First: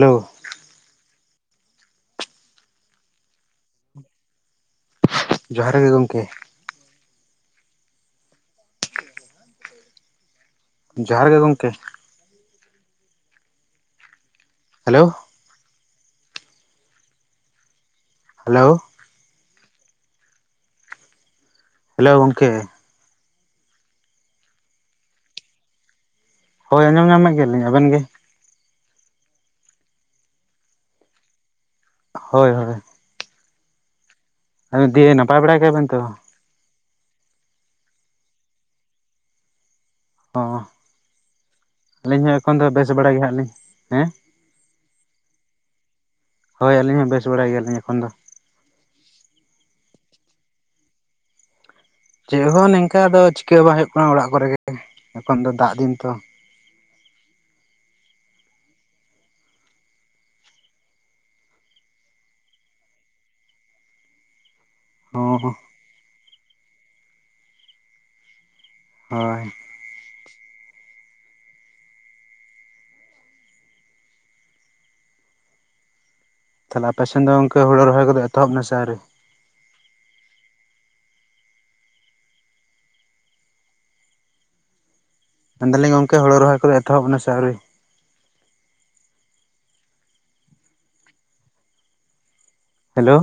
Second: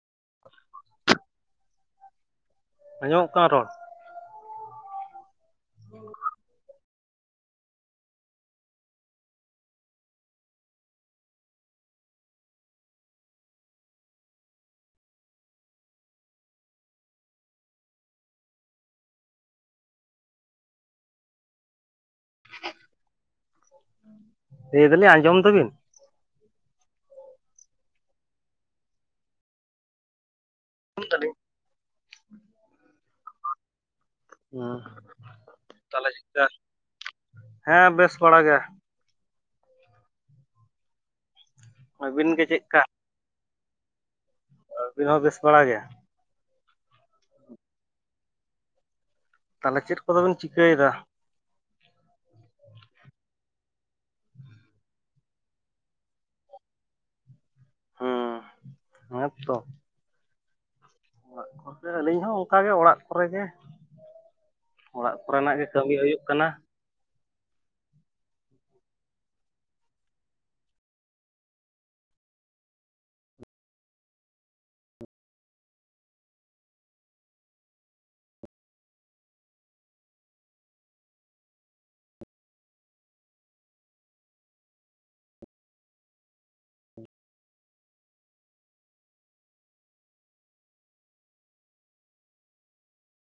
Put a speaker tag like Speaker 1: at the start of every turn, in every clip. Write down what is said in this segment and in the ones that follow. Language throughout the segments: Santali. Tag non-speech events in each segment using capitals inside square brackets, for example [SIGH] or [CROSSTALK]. Speaker 1: ᱦᱮᱞᱳ ᱾
Speaker 2: ᱟᱸᱡᱚᱢᱚᱜ ᱠᱟᱱᱟ ᱨᱚᱲ?
Speaker 1: ᱡᱚᱦᱟᱨ ᱜᱮ ᱜᱚᱝᱠᱮ ᱾ ᱡᱚᱦᱟᱨ ᱜᱮ ᱜᱚᱝᱠᱮ ᱾ ᱦᱮᱞᱳ ᱾ ᱦᱮᱞᱳ ᱾ ᱦᱮᱞᱳ ᱜᱚᱝᱠᱮ ᱾
Speaker 2: ᱞᱟᱹᱭ ᱫᱟᱞᱤᱧ ᱟᱸᱡᱚᱢ ᱫᱟᱵᱤᱱ?
Speaker 1: ᱦᱳᱭ ᱟᱸᱡᱚᱢ ᱧᱟᱢᱮᱫ ᱜᱮᱭᱟᱞᱤᱧ ᱟᱵᱮᱱ ᱜᱮ,
Speaker 2: [INAUDIBLE]
Speaker 1: ᱦᱳᱭ ᱦᱳᱭ ᱾ ᱟᱫᱚ ᱫᱤᱭᱮ ᱱᱟᱯᱟᱭ ᱵᱟᱲᱟ ᱜᱮᱭᱟ ᱵᱮᱱ ᱛᱚ?
Speaker 2: ᱛᱟᱦᱚᱞᱮ ᱪᱮᱫᱠᱟ ᱦᱮᱸ ᱵᱮᱥ ᱵᱟᱲᱟ ᱜᱮ ᱾
Speaker 1: ᱦᱚᱸ ᱟᱹᱞᱤᱧ
Speaker 2: ᱟᱹᱵᱤᱱ
Speaker 1: ᱦᱚᱸ
Speaker 2: ᱜᱮ
Speaker 1: ᱮᱠᱷᱚᱱ ᱫᱚ
Speaker 2: ᱪᱮᱫᱠᱟ
Speaker 1: ᱵᱮᱥ ᱵᱟᱲᱟ ᱜᱮ ᱦᱮᱱᱟᱜ ᱞᱤᱧ ᱦᱮᱸ
Speaker 2: ᱟᱹᱵᱤᱱ ᱦᱚᱸ ᱵᱮᱥ ᱵᱟᱲᱟ ᱜᱮᱭᱟ᱾
Speaker 1: ᱦᱳᱭ ᱟᱹᱞᱤᱧ ᱦᱚᱸ ᱵᱮᱥ ᱵᱟᱲᱟ ᱜᱮᱭᱟᱞᱤᱧ ᱮᱠᱷᱚᱱ ᱫᱚ᱾
Speaker 2: ᱛᱟᱦᱚᱞᱮ ᱪᱮᱫ ᱠᱚᱫᱚ ᱵᱮᱱ ᱪᱤᱠᱟᱹᱭ ᱫᱟ?
Speaker 1: ᱪᱮᱫ ᱦᱚᱸ ᱱᱤᱝᱠᱟ ᱫᱚ ᱪᱤᱠᱟᱹ ᱵᱟᱝ ᱦᱩᱭᱩᱜ ᱠᱟᱱᱟ ᱚᱲᱟᱜ ᱠᱚᱨᱮᱜ ᱜᱮ ᱮᱠᱷᱚᱱ ᱫᱚ ᱫᱟᱜ ᱫᱤᱱ ᱛᱚ ᱾
Speaker 2: ᱦᱩᱸ ᱦᱮᱸ ᱛᱚ ᱾ ᱚᱲᱟᱜ ᱠᱚᱨᱮ ᱟᱹᱞᱤᱧ ᱦᱚᱸ ᱚᱱᱠᱟᱜᱮ ᱚᱲᱟᱜ ᱠᱚᱨᱮ ᱜᱮ ᱚᱲᱟᱜ
Speaker 1: ᱦᱚᱸ
Speaker 2: ᱠᱚᱨᱮᱱᱟᱜ ᱜᱮ ᱠᱟᱹᱢᱤ ᱦᱩᱭᱩᱜ ᱠᱟᱱᱟ ᱾
Speaker 1: ᱦᱳᱭ ᱾ ᱛᱟᱦᱚᱞᱮ ᱟᱯᱮ ᱥᱮᱱ ᱫᱚ ᱜᱚᱝᱠᱮ ᱦᱩᱲᱩ ᱨᱚᱦᱚᱭ ᱠᱚᱫᱚ ᱮᱛᱚᱦᱚᱵ ᱱᱟᱥᱮ ᱟᱹᱶᱨᱤ? ᱢᱮᱱ ᱫᱟᱞᱤᱧ ᱜᱚᱢᱠᱮ ᱦᱳᱲᱳ ᱨᱚᱦᱚᱭ ᱠᱚᱫᱚ ᱮᱛᱚᱦᱚᱵ ᱮᱱᱟ ᱥᱮ ᱟᱹᱣᱨᱤ? ᱦᱮᱞᱳ ᱾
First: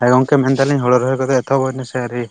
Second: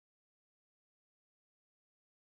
Speaker 1: ᱦᱮᱸ ᱜᱚᱢᱠᱮ ᱢᱮᱱᱫᱟᱞᱤᱧ ᱦᱩᱲᱩ ᱨᱚᱦᱚᱭ ᱠᱚᱫᱚ ᱮᱛᱚᱦᱚᱵ ᱱᱟᱥᱮ ᱟᱹᱶᱨᱤ?